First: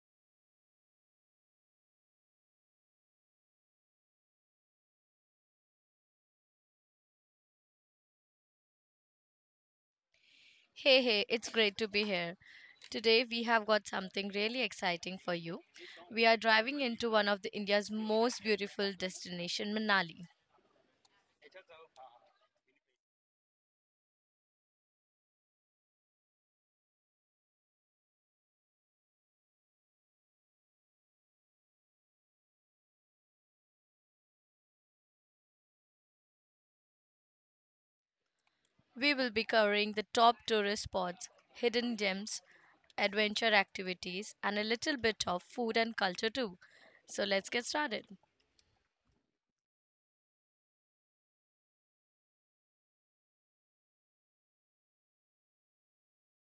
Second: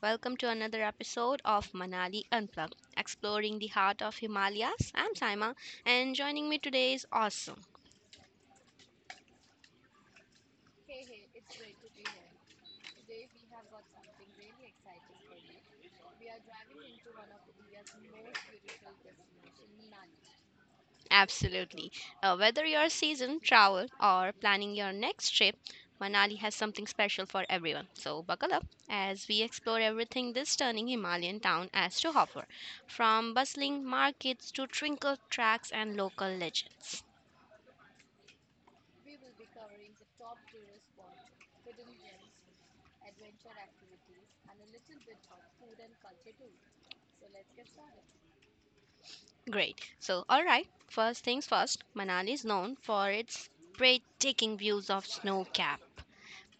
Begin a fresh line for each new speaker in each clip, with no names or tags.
welcome to another episode of Manali Unplugged, exploring the heart of Himalayas. I'm Saima, and joining me today is awesome.
Hey, it's great to be here. Today we have got something really exciting for you. We are driving into one of the India's most beautiful destination, Manali.
Absolutely. Whether you're seasoned travel or planning your next trip, Manali has something special for everyone. So buckle up as we explore everything this stunning Himalayan town has to offer, from bustling markets to trinkled tracks and local legends.
We will be covering the top tourist spots, hidden gems, adventure activities, and a little bit of food and culture too. So let's get started.
Great. So, all right, first things first, Manali is known for its breathtaking views of snow capped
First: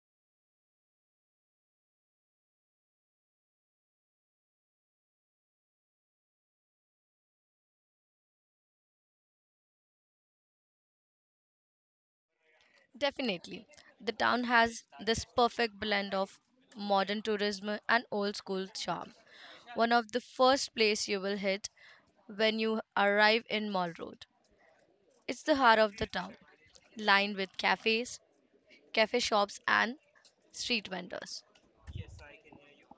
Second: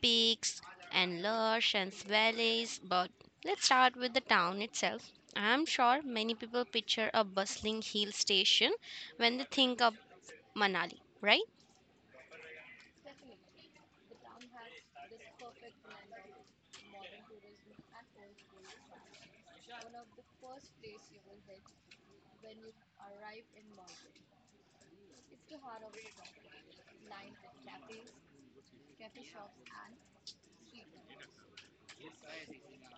peaks and lush and valleys. But let's start with the town itself. I'm sure many people picture a bustling hill station when they think of Manali, right?
Definitely. The town has this perfect blend of modern tourism and old school charm. One of the first place you will hit when you arrive in Mall Road. It's the heart of the town, lined with cafes, cafe shops and street vendors.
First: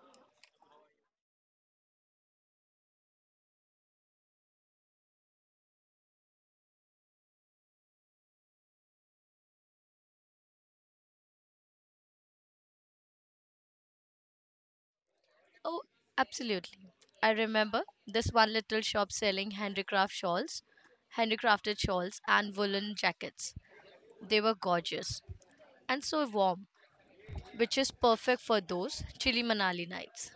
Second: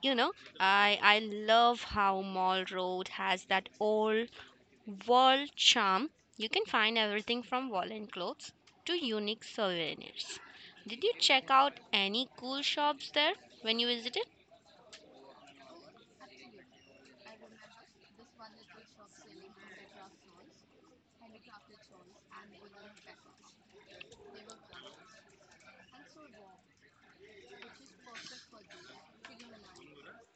You know, I love how Mall Road has that old Wall charm. You can find everything from wall and clothes to unique souvenirs. Did you check out any cool shops there when you visited?
Oh, absolutely. I remember this one little shop selling handicrafted shawls and woolen jackets. They were gorgeous and so warm, which is perfect for those chilly Manali nights.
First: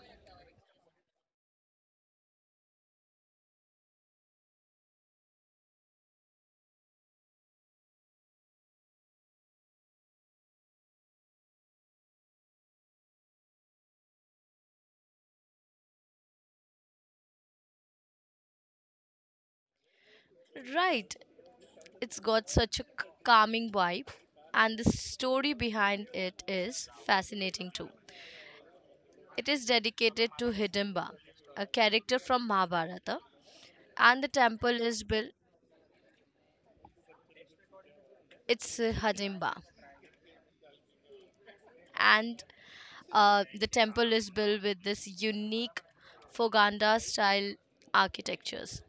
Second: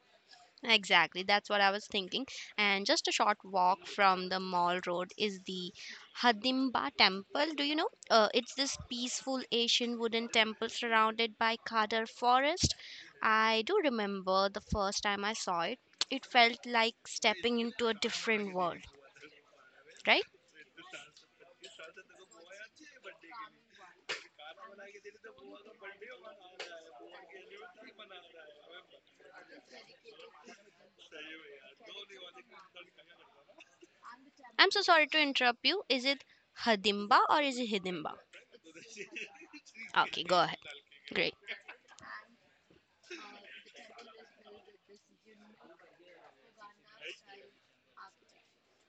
Exactly, that's what I was thinking. And just a short walk from the mall road is the Hadimba Temple. Do you know? It's this peaceful Asian wooden temple surrounded by Khadar forest. I do remember the first time I saw it. It felt like stepping into a different world, right?
Right, it's got such a calming vibe, and the story behind it is fascinating too. It is dedicated to Hidimba, a character from Mahabharata, and the
I'm so
temple is
sorry to
built.
interrupt you. Is it Hadimba or is it Hidimba?
It's Hidimba,
Okay, go ahead. Great.
and the temple is built with this unique Foganda style architectures.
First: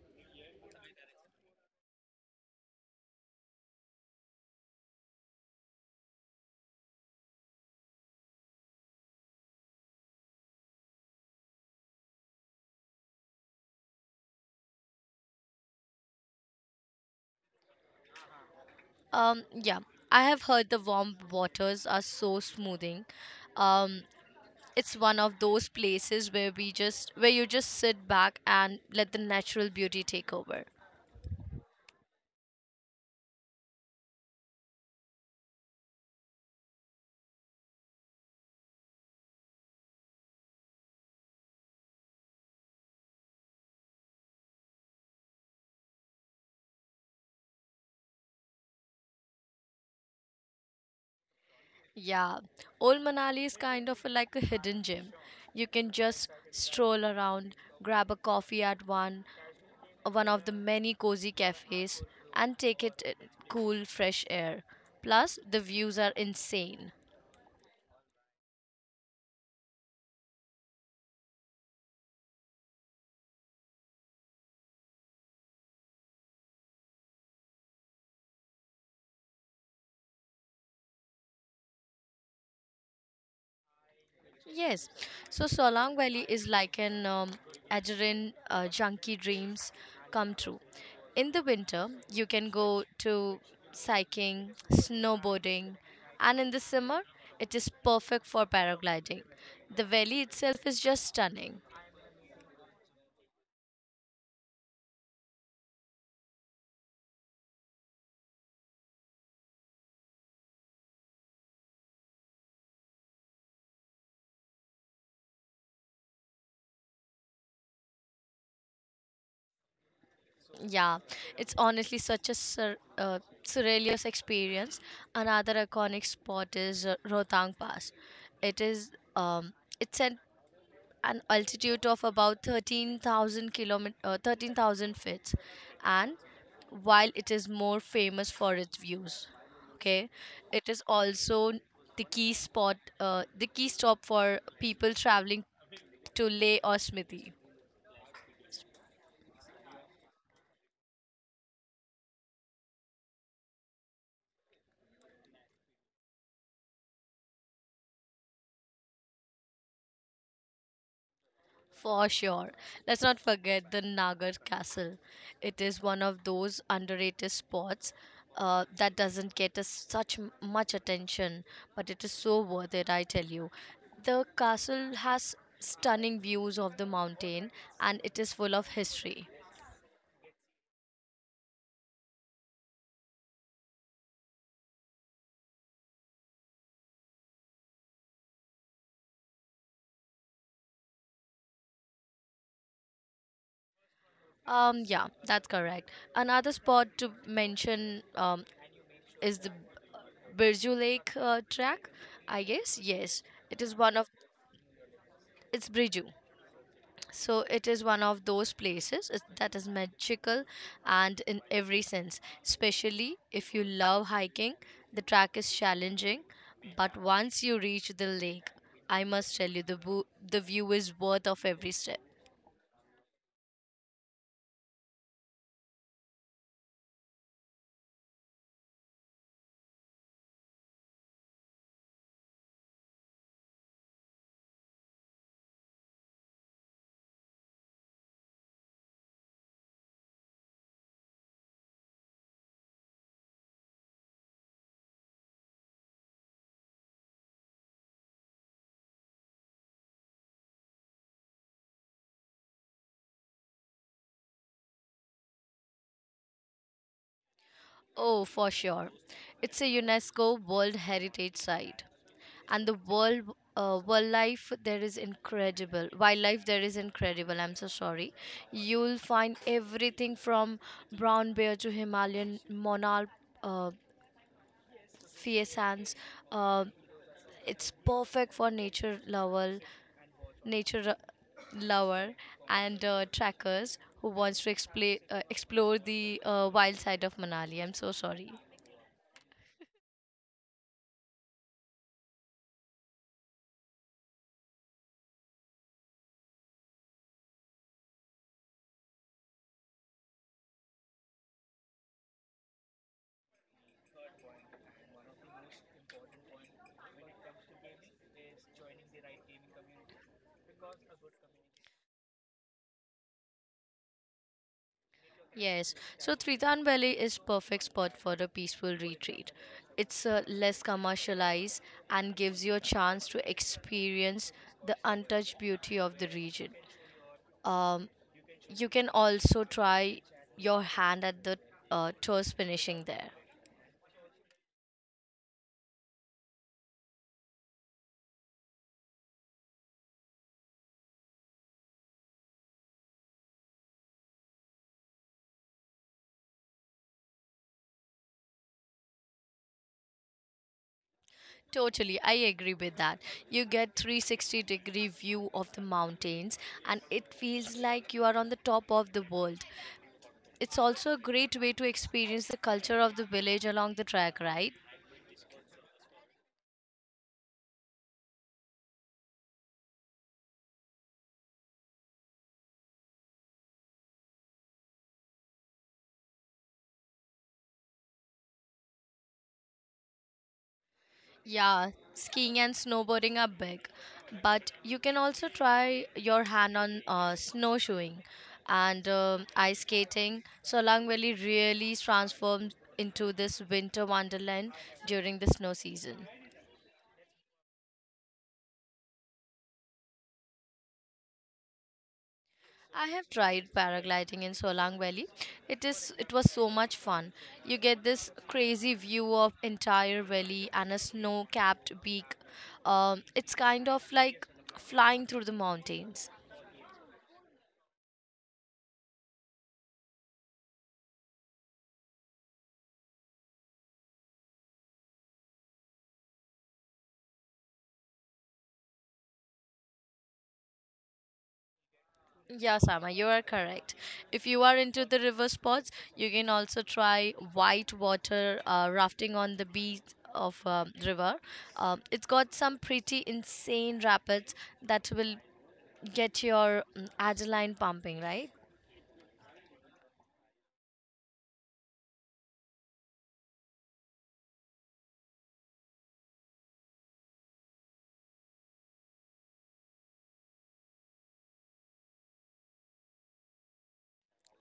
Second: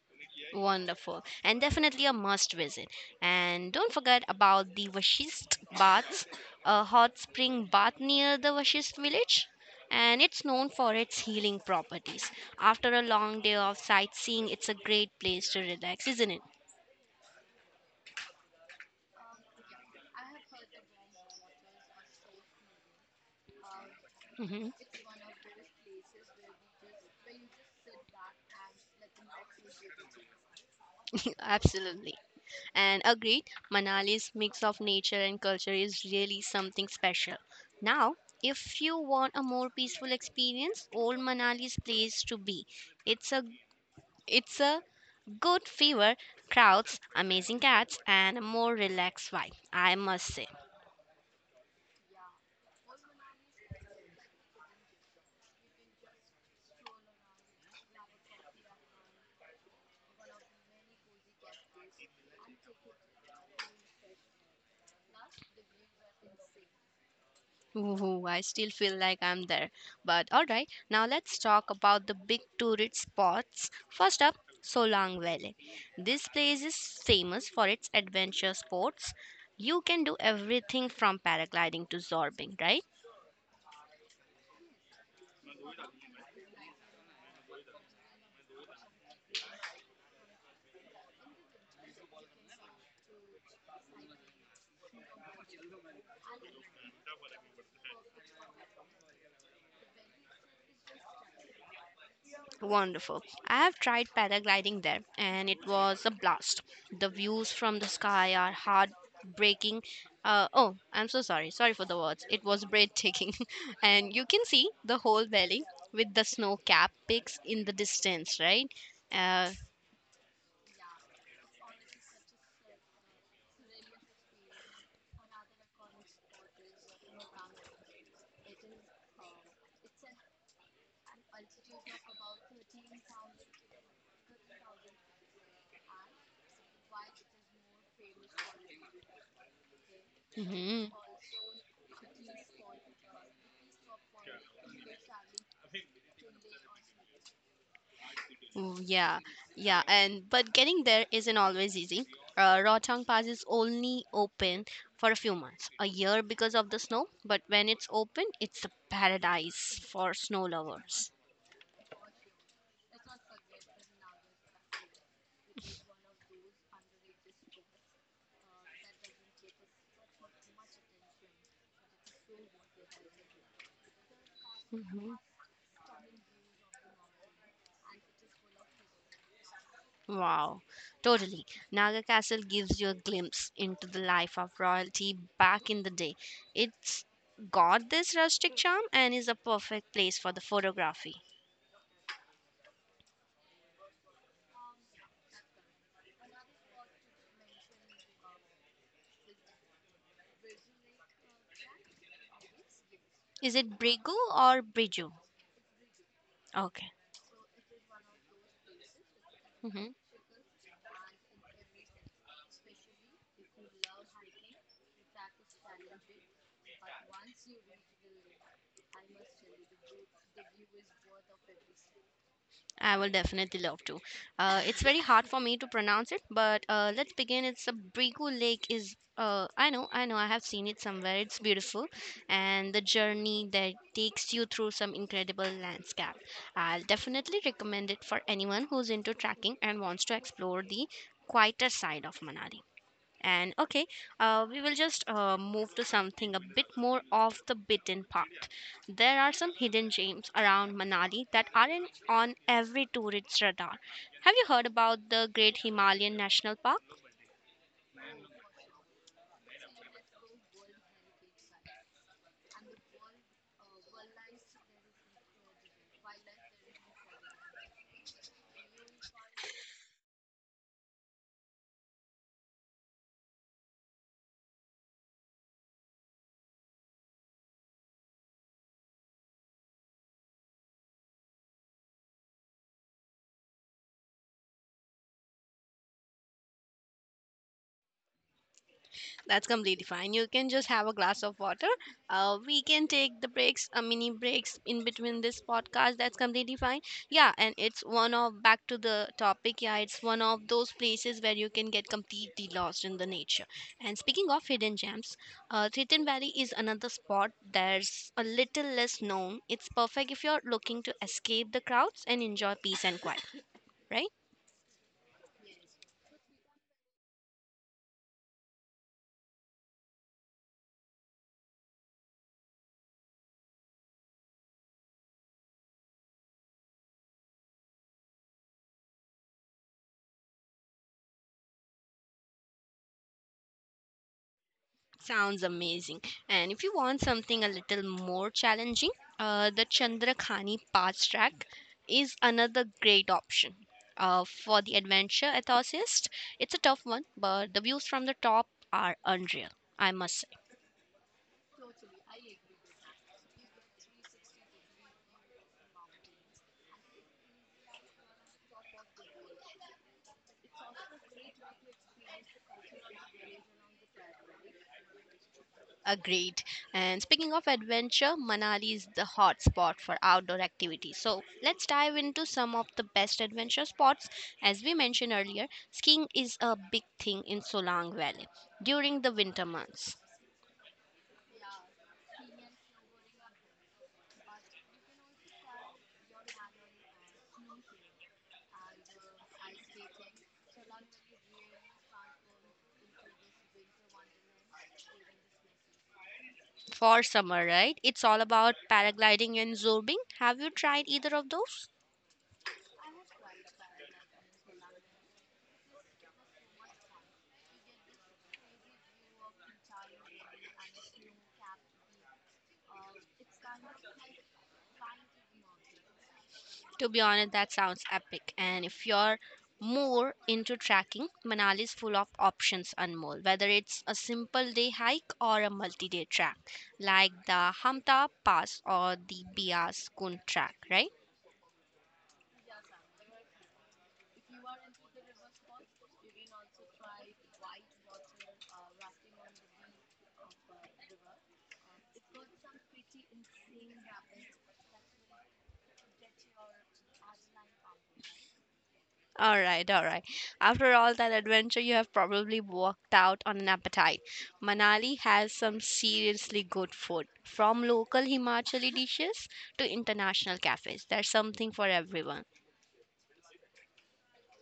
Wonderful. And definitely a must visit. And don't forget about the Vashist baths, a hot spring bath near the Vashist village. And it's known for its healing properties. After a long day of sightseeing, it's a great place to relax, isn't it?
Yeah, I have heard the warm waters are so smoothing. Um,
Mhm.
it's one of those places where we just where you just sit back and let the natural beauty take over.
Absolutely. And agreed, Manali's mix of nature and culture is really something special. Now, if you want a more peaceful experience, old Manali's place to be. It's a it's a good fever, crowds, amazing cats, and a more relaxed vibe, I must say.
Yeah, old Manali is kind of like a hidden gem. You can just stroll around, grab a coffee at one of the many cozy cafes, and take it in cool fresh air. Plus the views are insane.
Ooh, I still feel like I'm there. But all right, now let's talk about the big tourist spots. First up, Solang Valley. This place is famous for its adventure sports. You can do everything from paragliding to zorbing, right?
Yes, so Solang Valley is like an adrenaline junkie dreams come true. In the winter, you can go to cycling, snowboarding, and in the summer, it is perfect for paragliding. The valley itself is just stunning.
Wonderful. I have tried paragliding there and it was a blast. The views from the sky are heartbreaking. Oh, I'm so sorry. Sorry for the words. It was breathtaking. And you can see the whole valley with the snow capped peaks in the distance, right? Uh,
Yeah, it's honestly such a surrealist experience. Another iconic spot is Rohtang Pass. It is it's an altitude of about 13,000 13,000 feet, and while it is more famous for its views, okay, it is
mhm.
also the key stop for people traveling to Leh or Smithy.
Oh, yeah, yeah, and but getting there isn't always easy. Rohtang Pass is only open for a few months, a year because of the snow, but when it's open, it's a paradise for snow lovers.
For sure. Let's not forget the Nagar Castle. It is one of those underrated spots that doesn't get us such much attention, but it is so worth it, I tell you. The castle
Mhm.
has stunning views of the mountain, and it is full of history.
Wow, totally. Naga Castle gives you a glimpse into the life of royalty back in the day. It's got this rustic charm and is a perfect place for the photography.
Yeah, that's correct. Another spot to mention is the Birju Lake track, I guess. Yes,
Is
it
it
is one
Brigu
of
or Briju?
it's Birju.
Okay.
So it is one of those places that is
Mm-hmm.
magical and in every sense, especially if you love hiking. The track is challenging, but once you reach the lake, I must tell you the view is worth of every step.
I will definitely love to. It's very hard for me to pronounce it, but let's begin. It's a Brigu Lake. Is I know, I know, I have seen it somewhere. It's beautiful, and the journey that takes you through some incredible landscape. I'll definitely recommend it for anyone who's into trekking and wants to explore the quieter side of Manali. And okay, we will just move to something a bit more off the beaten path. There are some hidden gems around Manali that aren't on every tourist's radar. Have you heard about the Great Himalayan National Park?
Oh, for sure. It's a UNESCO World Heritage Site, and the world wildlife there is incredible wildlife there is incredible. I'm so sorry. You'll find everything from brown bear to Himalayan monarch, uh, faisands. uh, it's perfect for nature lover and trackers who wants to explore the wild side of Manali. I'm so sorry.
That's completely fine. You can just have a glass of water. We can take the breaks, mini breaks in between this podcast. That's completely fine. Yeah, and it's one of back to the topic. Yeah, it's one of those places where you can get completely lost in the nature. And speaking of hidden gems, Triton Valley is another spot that's a little less known. It's perfect if you're looking to escape the crowds and enjoy peace and quiet, right?
Yes, so Tritan Valley is perfect spot for a peaceful retreat. It's less commercialized and gives you a chance to experience the untouched beauty of the region. Um, you can also try your hand at the tours finishing there.
Sounds amazing. And if you want something a little more challenging, the Chandrakhani Pass Track is another great option. For the adventure enthusiast, it's a tough one, but the views from the top are unreal, I must say.
Totally, I agree with that. You get 360 degree view of the mountains, and it feels like you are on the top of the world. It's also a great way to experience the culture of the village along the track, right?
Agreed. And speaking of adventure, Manali is the hot spot for outdoor activities. So let's dive into some of the best adventure spots. As we mentioned earlier, skiing is a big thing in Solang Valley during the winter months.
Yeah, skiing and snowboarding are big, but you can also try your hand on snowshoeing and ice skating. Solang Valley really transforms into this winter wonderland during the snow season.
For summer, right? It's all about paragliding and zorbing. Have you tried either of those?
I have tried paragliding in Solang Valley. It was so much fun. You get this crazy view of entire valley and a snow-capped peak. It's kind of like flying through the mountains.
To be honest, that sounds epic. And if you're more into trekking, Manali is full of options, Anmol. Whether it's a simple day hike or a multi-day trek, like the Hamta Pass or the Bias Kun track, right?
Yeah, Sama, you are correct. If you are into the river sports, you can also try white water rafting on the beach of river. It's got some pretty insane rapids that will get your adrenaline pumping, right?
All right, all right. After all that adventure, you have probably walked out on an appetite. Manali has some seriously good food, from local Himachali dishes to international cafes. There's something for everyone.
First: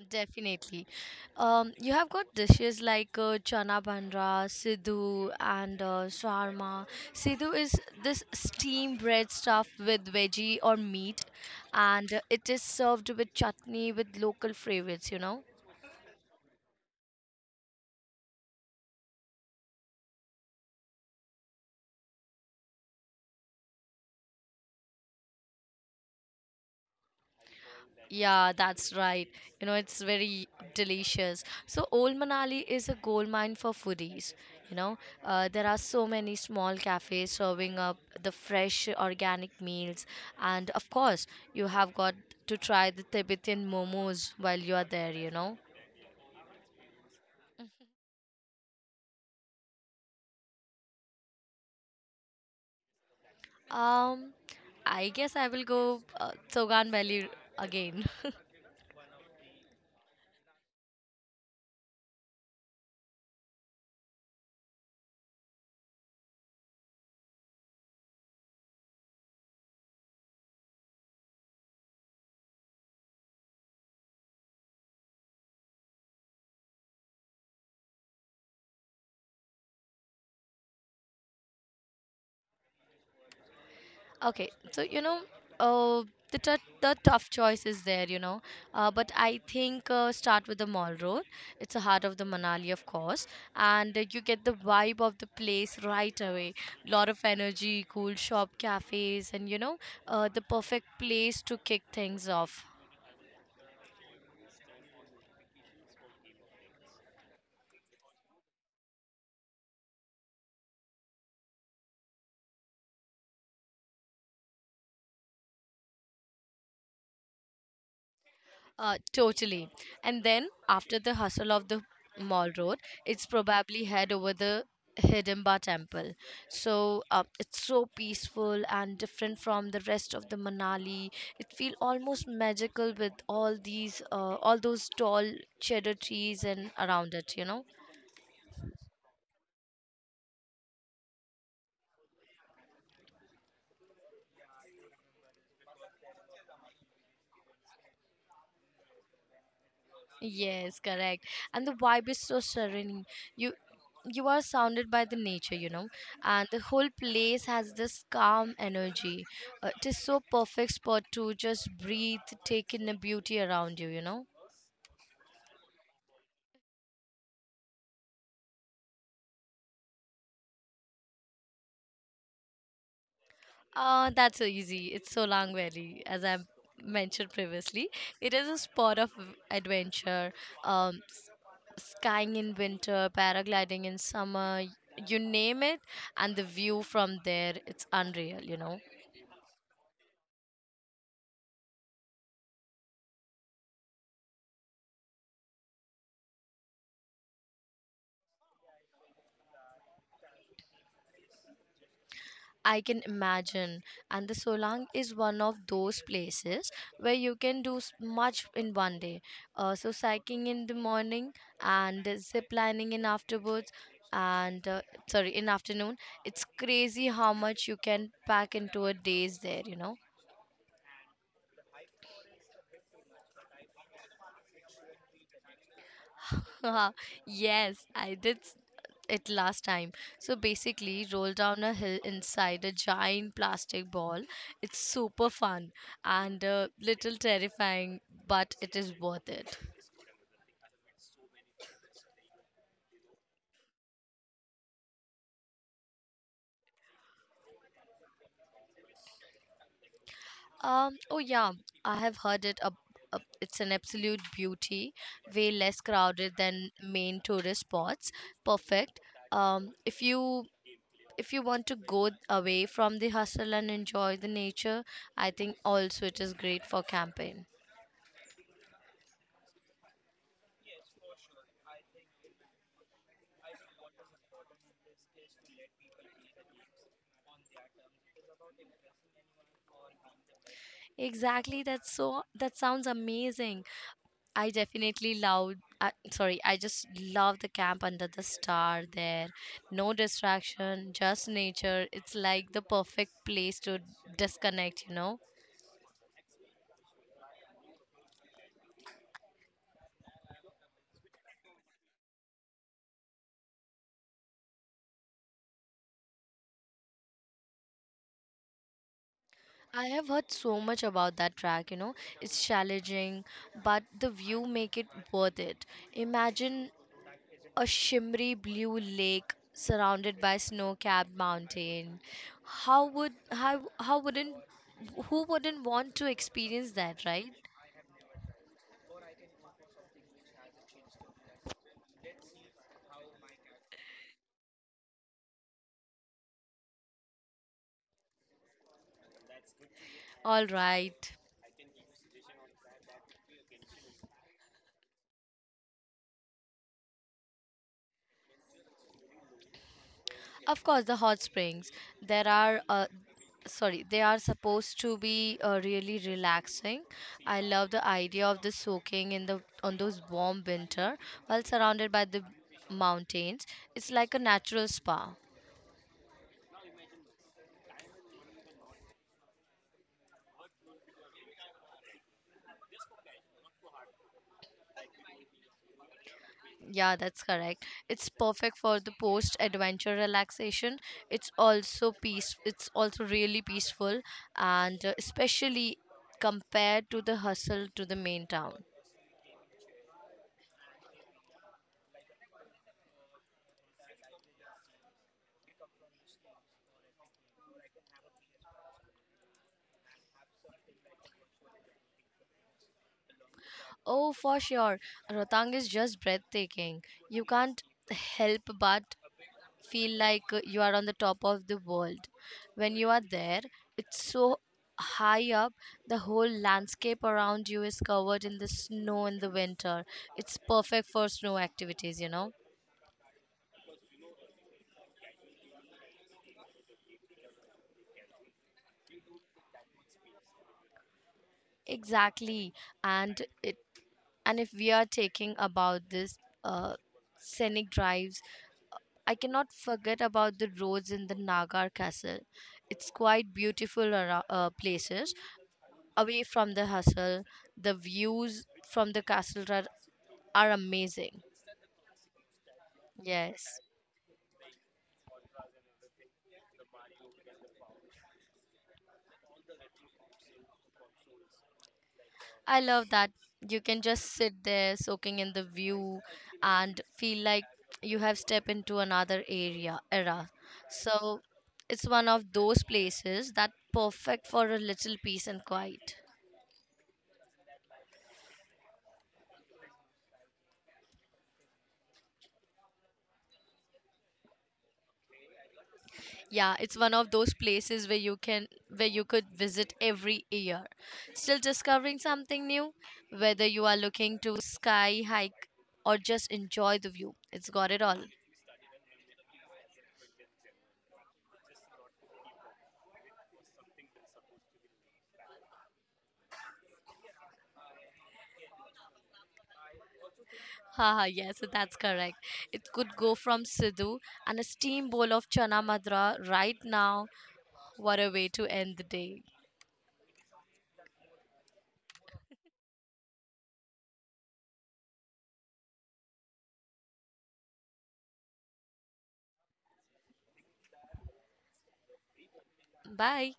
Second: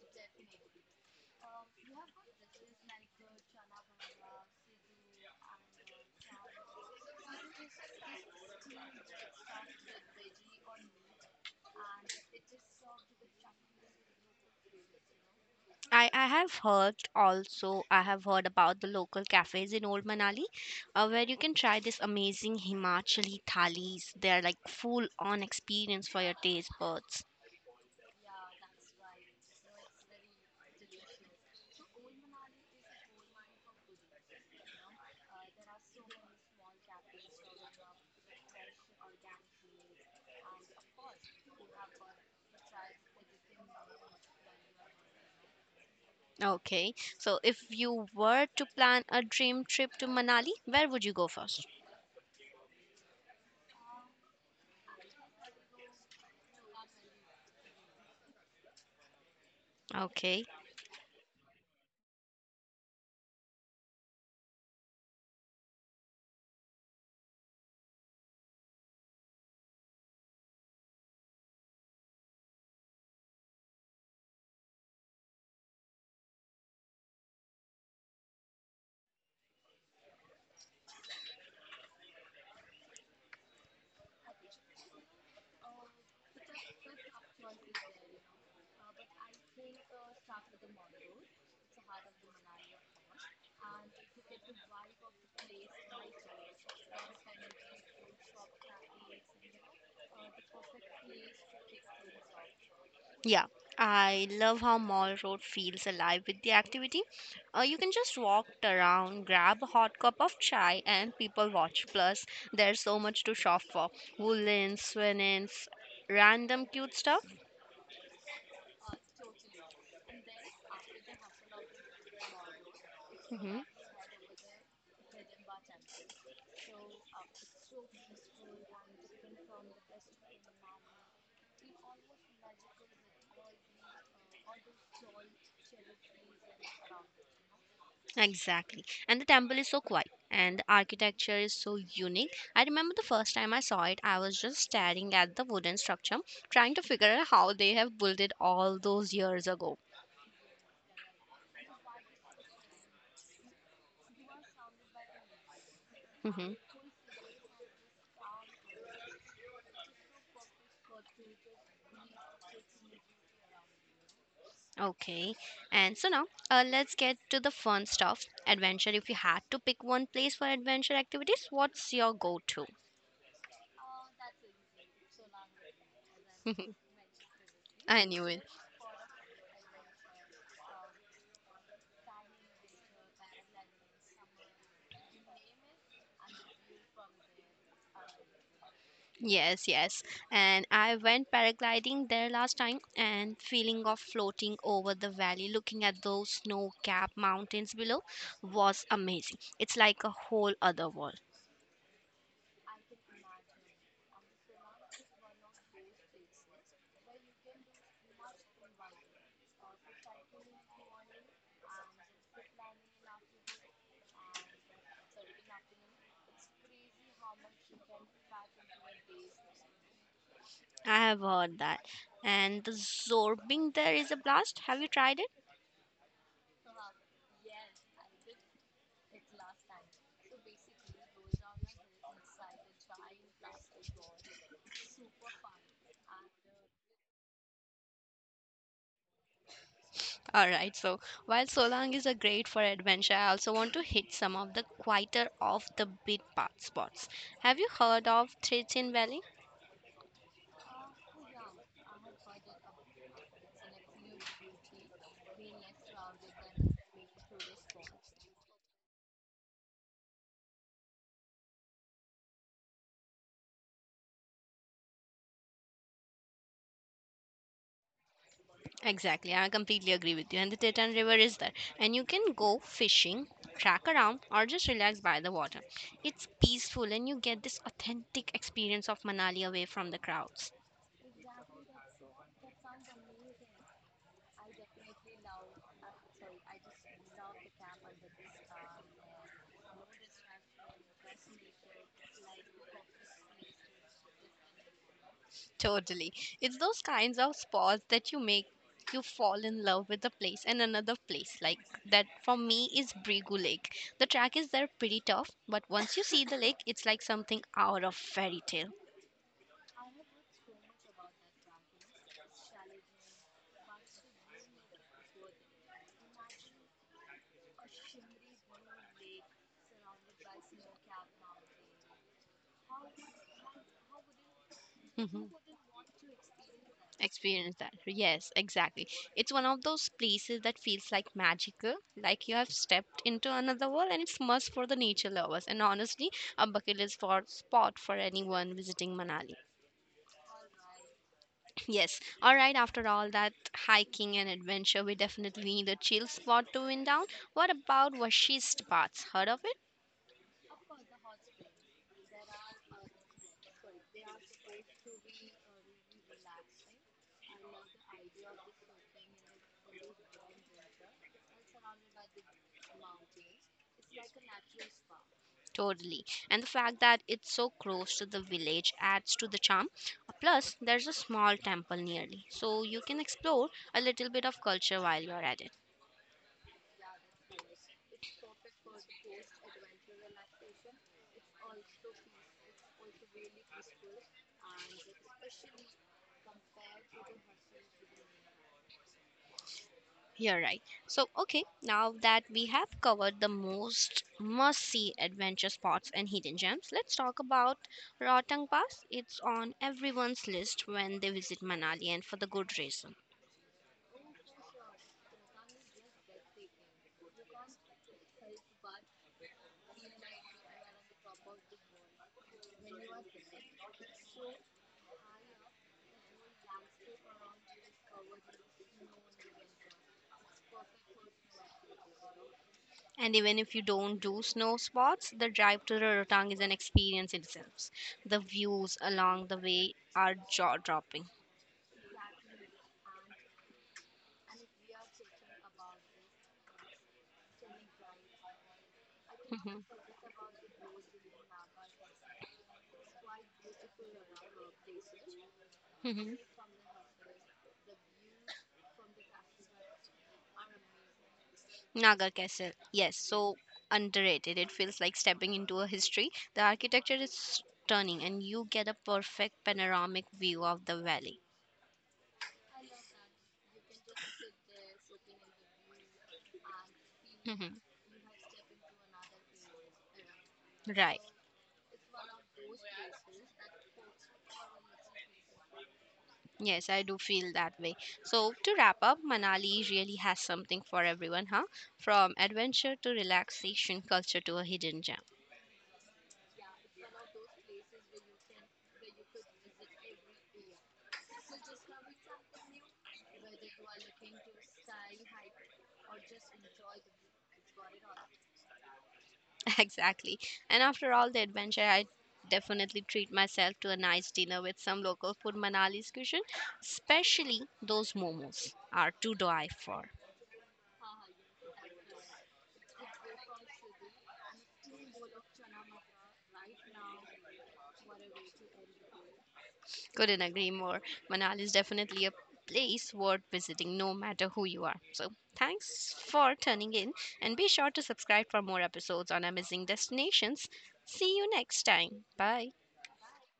Definitely. You have got dishes like chana bandra, sidhu, and sharma. Sidhu is this steamed bread stuffed with veggie or meat, and it is served with chutney with local favorites, you know.
I have heard also, I have heard about the local cafes in Old Manali where you can try this amazing Himachali thalis. They're like full on experience for your taste buds.
Yeah, that's right. You know, it's very delicious. So, Old Manali is a gold mine for foodies. You know, there are so many small cafes serving up the fresh organic meals, and of course, you have got to try the Tibetan momos while you are there. You know,
Okay, so if you were to plan a dream trip to Manali, where would you go first?
um, I guess I will go Sogan Valley again.
Okay,
Okay, so you know, uh, the tou the tough choice is there, you know, but I think start with the mall road. It's the heart of the Manali, of course, and you get the vibe of the place right away. Lot of energy, cool shop, cafes, and you know, the perfect place to kick things off.
yeah, I love how Mall Road feels alive with the activity. You can just walk around, grab a hot cup of chai, and people watch. Plus, there's so much to shop for woolens, linens, random cute stuff.
Totally. And then after the hustle of the mall road, it's
Mhm.
probably head over the Hidimba temple. So it's so peaceful and different from the rest of the Manali. It feels almost magical with all those tall cheddar trees and around it. You know.
Exactly. And the temple is so quiet and the architecture is so unique. I remember the first time I saw it, I was just staring at the wooden structure, trying to figure out how they have built it all those years ago.
Yes, correct. And the vibe is so serene. You you are surrounded by the nature, you know, and
Hmm.
the whole place has this calm energy. It is so perfect spot to just breathe, take in the beauty around you, you know.
Okay. And so now, let's get to the fun stuff. Adventure, if you had to pick one place for adventure activities, what's your go to?
That's so easy. It's Solang Valley, as I mentioned previously.
I knew
It
it.
is a spot of adventure, skying in winter, paragliding in summer, you name it, and the view from there, it's unreal, you know.
Yes, yes. And I went paragliding there last time and feeling of floating over the valley, looking at those snow-capped mountains below was amazing. It's like a whole other world.
I can imagine. And the Solang is one of those places where you can do much in one day. So cycling in the morning and zip lining in afterwards and sorry in afternoon. It's crazy how much you can pack into a days there, you know.
I have heard that. And the zorbing there is a blast. Have you tried it?
Haha, yes, I did it last time. So basically, roll down a hill inside a giant plastic ball. It's super fun and a little terrifying, but it is worth it.
All right. So while Solang is a great for adventure, I also want to hit some of the quieter off the beat path spots. Have you heard of Trichin Valley?
Oh yeah, I have heard it. It's an absolute beauty, way less crowded than main tourist spots. Perfect. If you want to go away from the hustle and enjoy the nature, I think also it is great for camping.
Exactly, I completely agree with you. And the Teton River is there, and you can go fishing, track around, or just relax by the water. It's peaceful, and you get this authentic experience of Manali away from the crowds.
Exactly. That's so. That sounds amazing. I definitely love. Sorry, I just love the camp under the star there. No distraction, just nature. It's like the perfect place to disconnect. You know.
Totally, it's those kinds of spots that you make you fall in love with the place and another place like that for me is Brigu Lake. The track is there pretty tough, but once you see the lake, it's like something out of fairy tale.
I have heard so much about that track. You know, it's challenging, but the view make it worth it. Imagine a shimmery blue lake surrounded by snow-capped mountain. How would how wouldn't who wouldn't want to experience that, right?
Experience that, yes, exactly. It's one of those places that feels like magical, like you have stepped into another world, and it's must for the nature lovers, and honestly a bucket list for spot for anyone visiting Manali.
All right.
Yes, all right, after all that hiking and adventure we definitely need a chill spot to wind down. What about washist baths, heard of it?
Of course, the hot springs. There are uh, they are supposed to be really relaxing. I love the idea of the soaking in the on those warm winter while surrounded by the mountains. It's like a natural spa.
Totally. And the fact that it's so close to the village adds to the charm. Plus, there's a small temple nearly, so you can explore a little bit of culture while you're at it.
Yeah, that's correct. It's perfect for the post-adventure relaxation. It's also really peaceful, and especially compared to the hustle to the main town.
You're right. So, okay, now that we have covered the most must see adventure spots and hidden gems, let's talk about Rotang Pass. It's on everyone's list when they visit Manali and for the good reason.
Oh, for sure, Rotang is just breathtaking. You can't help but feel like you are on the top of the world. When you are there, it's so high up, the whole landscape around you is covered in the snow in the winter. It's perfect for snow activities, you know.
And even if you don't do snow sports, the drive to the Rotang is an experience in itself. The views along the way are jaw dropping.
Exactly. And it and if we are taking about this uh, scenic drives, I cannot forget about the roads in the Nagar Castle. It's quite beautiful places away from the hustle. The views from the castle are amazing.
Naga Castle, yes, so
Yes.
underrated. It feels like stepping into a history. The architecture is stunning, and you get a perfect panoramic view of the valley.
I love that you can just sit there soaking in the view and feel like
Mhm.
you have stepped into another area era.
Right,
So it's one of those places that perfect for a little peace and quiet.
yes, I do feel that way. So, to wrap up, Manali really has something for everyone, huh? From adventure to relaxation, culture to a hidden gem.
Yeah, it's one of those places where you could visit every year. Still discovering something new, whether you are looking to sky hike or just enjoy the view. It's got it all.
Exactly. And after all the adventure, I definitely treat myself to a nice dinner with some local food Manali's cuisine, especially those momos are to die for.
Yes, that's correct. It could go from Sidhu and a steam bowl of chana madra right now. What a way to end the day.
Couldn't agree more. Manali is definitely a place worth visiting no matter who you are. So thanks for tuning in and be sure to subscribe for more episodes on amazing destinations. See you next time. Bye.
Bye.